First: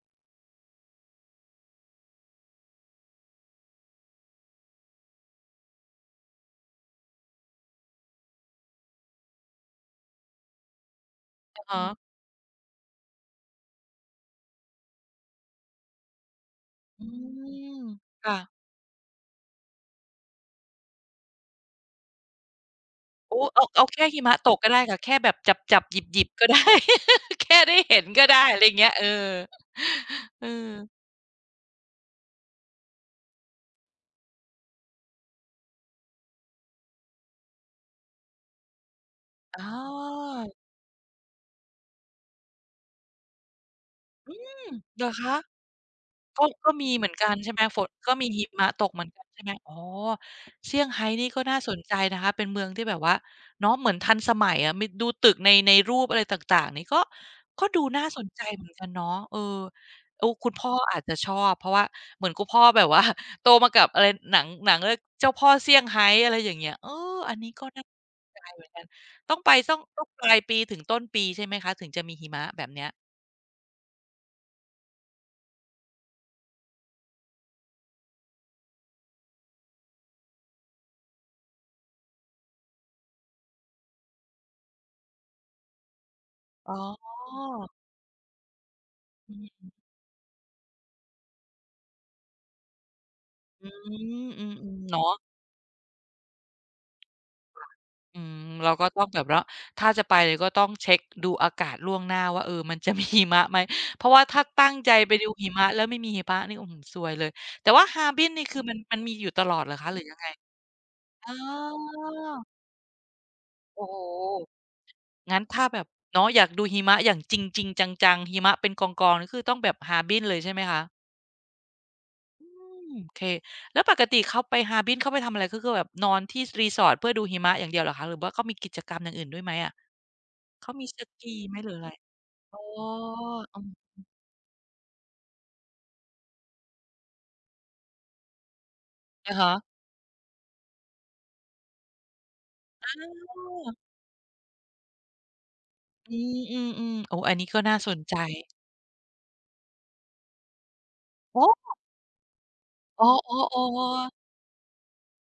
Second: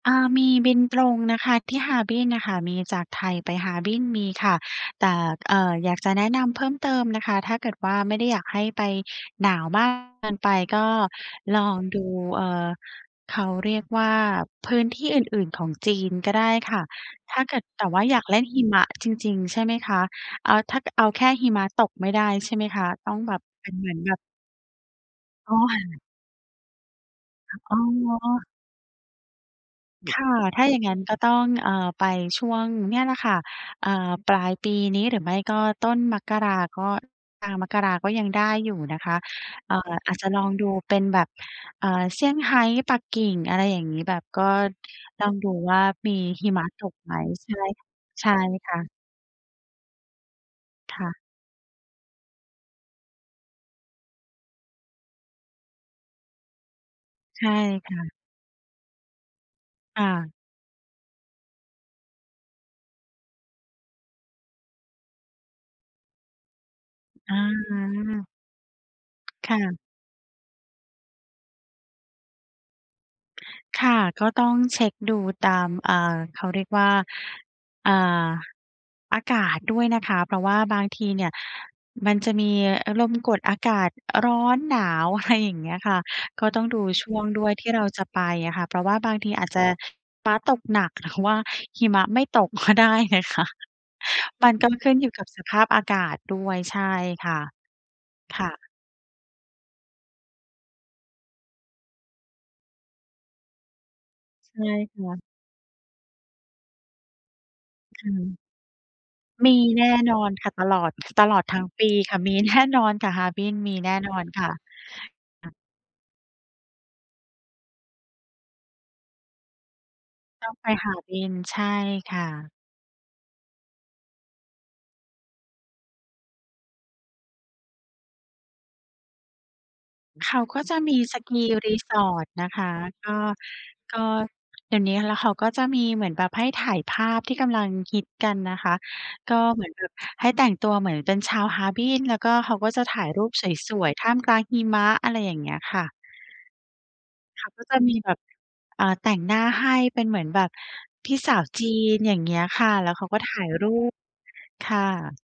อ่า มีบินตรงนะคะ ที่ฮาร์บินน่ะค่ะ มีจากไทยไปฮาร์บิน มีค่ะ แต่ เอ่อ อยากจะแนะนำเพิ่มเติมนะคะ ถ้าเกิดว่าไม่ได้ อยากให้ไป หนาวมากเกินไป ก็ลอะอฮงะ ดู เอ่อ เขาเรียกว่าพื้นที่อื่น ๆ ของจีนก็ได้ค่ะ อืถ้าเกิด ม แต่ว่าอยาคก่เล่นะ หิมะจริง ๆ ใช่ไหมคะ? เอ่อ ถ้า ก เอาแค่หิมะตกไม่ได้ ใช่ไหมคะ? ต้องแบโอ้ บเอเปา ็นเอเาหมืแอนค่แบหบ ิมะตกก็ได้ค่ะ แค่แบบอ๋อ จับ ๆ หยิบ ๆ ก็ได้ แค่ไอด้๋อ เห็นก็ได้ ๆ อะไรเงี้ย เออ ค่ะ เอถ้าอ อย่างงั้นก็ต้อง เอ่อ ไปช่วง เนี่ยแหละค่ะ เอ่อ ปลายปีนี้ หรือไม่ก็ต้นมกรา ก็ อ่า มกราก็ยังได้อยู่นะคะ อ๋อ เอ่อ อาจจะลองดูเป็นแบบ อ่า เซี่ยงไฮ้ ปักกิ่ง อะไรอย่างงี้ แบบอืก็ม เหรอคลอะ? งดูว่า มีก็ หิมะก็ตมีกเหมไืหอม? นกันใใชช่่ ไหม? ฝน ก็มใชี่หิมะค่ตะ กเหมือนกันใช่ไหม? อ๋อ เซี่ยงคไฮ้่ะ นี่ก็น่าสนใจนะคะ เป็นเมืองที่แบบว่า เนาะ เหมือนทันสมัยอะ มี ดูตึกใน ในรูปอะไร ต่าง ๆ นี่ก็ ใช่ก็ดูค่น่าะ สนใจเหมือนกันเนาะ เออ ค่เออ ะ คุณพ่ออาจจะชอบ เพราะว่าเหมือนคุณพ่อแบบว่า โตมากับ อะไร หนัง หนัง อะไร เจ้าพ่อเซี่ยงไฮ้ อะไรอย่างเงี้ย เออ อันนี้ก็น่าสอา นใจเหมือนกัน ต้องไคป ่ตะ ้อง ต้องปลายปีถึงต้นปีใช่ไหมคะ? ถึงจะมีหิมะแบบเนี้ย ค่ะ ก็ต้องเช็กดูตาม อ่า เขาเรียกว่า อ่า อากาศด้วยนะคะ เพราะว่าบางทีเนี่ยมันจะมี อ ลมกดอากาศ อ ร้อน หนาว อะไร อย่างเงี้ยค่ะ ก็ต้องอ๋ดู ช่วงด้วยที่อ เราจะไปอะค่ะ เพราะว่าบางทอีือาจ จะม หิมะตกหนัก หรือว่าหิมะไม่ตก ก็ได้นะคะ มอัืนม อือ ๆ เนาะ ก็ขึ้นอยู่กับสภาพอากาศดค่ะ อื้วย ใม ช่ค่ะ ค่ะ เราก็ต้องแบบระ ถ้าจะไปก็ต้องเช็กดูอากาศล่วงหน้าว่า เออ มันจะ มี หิมะไหม? เพราะว่าถ้าใชตั่้งใจค่ไปะ ดูหิมะ แล้วไม่มีหิมะนี่ อื้อฮือ ซวยเลย แต่ว่าฮคาร่์บินะ นี่คือมัน มันมีอยู่ตมลอีดเหรอแนคะ ่หรือนยังอไง? นค่ะ ตลอด ตเอลอดทั้งปีค่ะ มีอ แน่นอนค่ะ ฮาร์บินมี โอ้แนโฮ ่นอนค่ะ งั้นอ ถ้าแบบ เนาะ อยากดูหิมะอย่างจริง ๆ จัง ๆ หิมะเป็นกอง ๆ นี่คือต้องแบบฮาร์บินเลย ตใช้อ่งไหมไปคะ? ฮาร์บิน ใช่ค่อืะ ม โอเค แล้วปกติเขาไปฮาร์บิน เขาไปทำอะไร? ก็คือแบบนอนที่ s resort เพื่อดูหิมะอย่างเดียวหรอคะ? หรือว่าเขามีกิจกรรมอย่างอื่นด้วยไหมอะ? เขาก็เขาจะมีมี สกีski ไหมหรือไร? resort นะอ๋คอ ะ ก็ อืก็ม ๆ เดี๋ยวนี้ แล้วเขาก็จะมีเหมือนแบบให้ถ่ายภาพที่กำลังฮิตกันนะคะ อกะ็ฮเะ หมือนแบบให้แต่งตัวเหมือนเป็นชาวฮาร์บิน แล้วก็เขาก็จะอถ่ายรูปสา วย ๆ ท่ามกลางหิมะ อะไรอย่างเงี้ยค่ะ อืม ๆ ๆ โอ้ อันเนขี้าก็ก็นจ่าะสมีนแบใจ บ อ่า แต่งหน้าให้ เป็นเหมือนแบบพี่สโาอ้วจโีฮ! น อย่างเงี้ยค่ะ แล้วเอข๋าก็ถ่ายอ รูป ๆ ๆ ค่ะ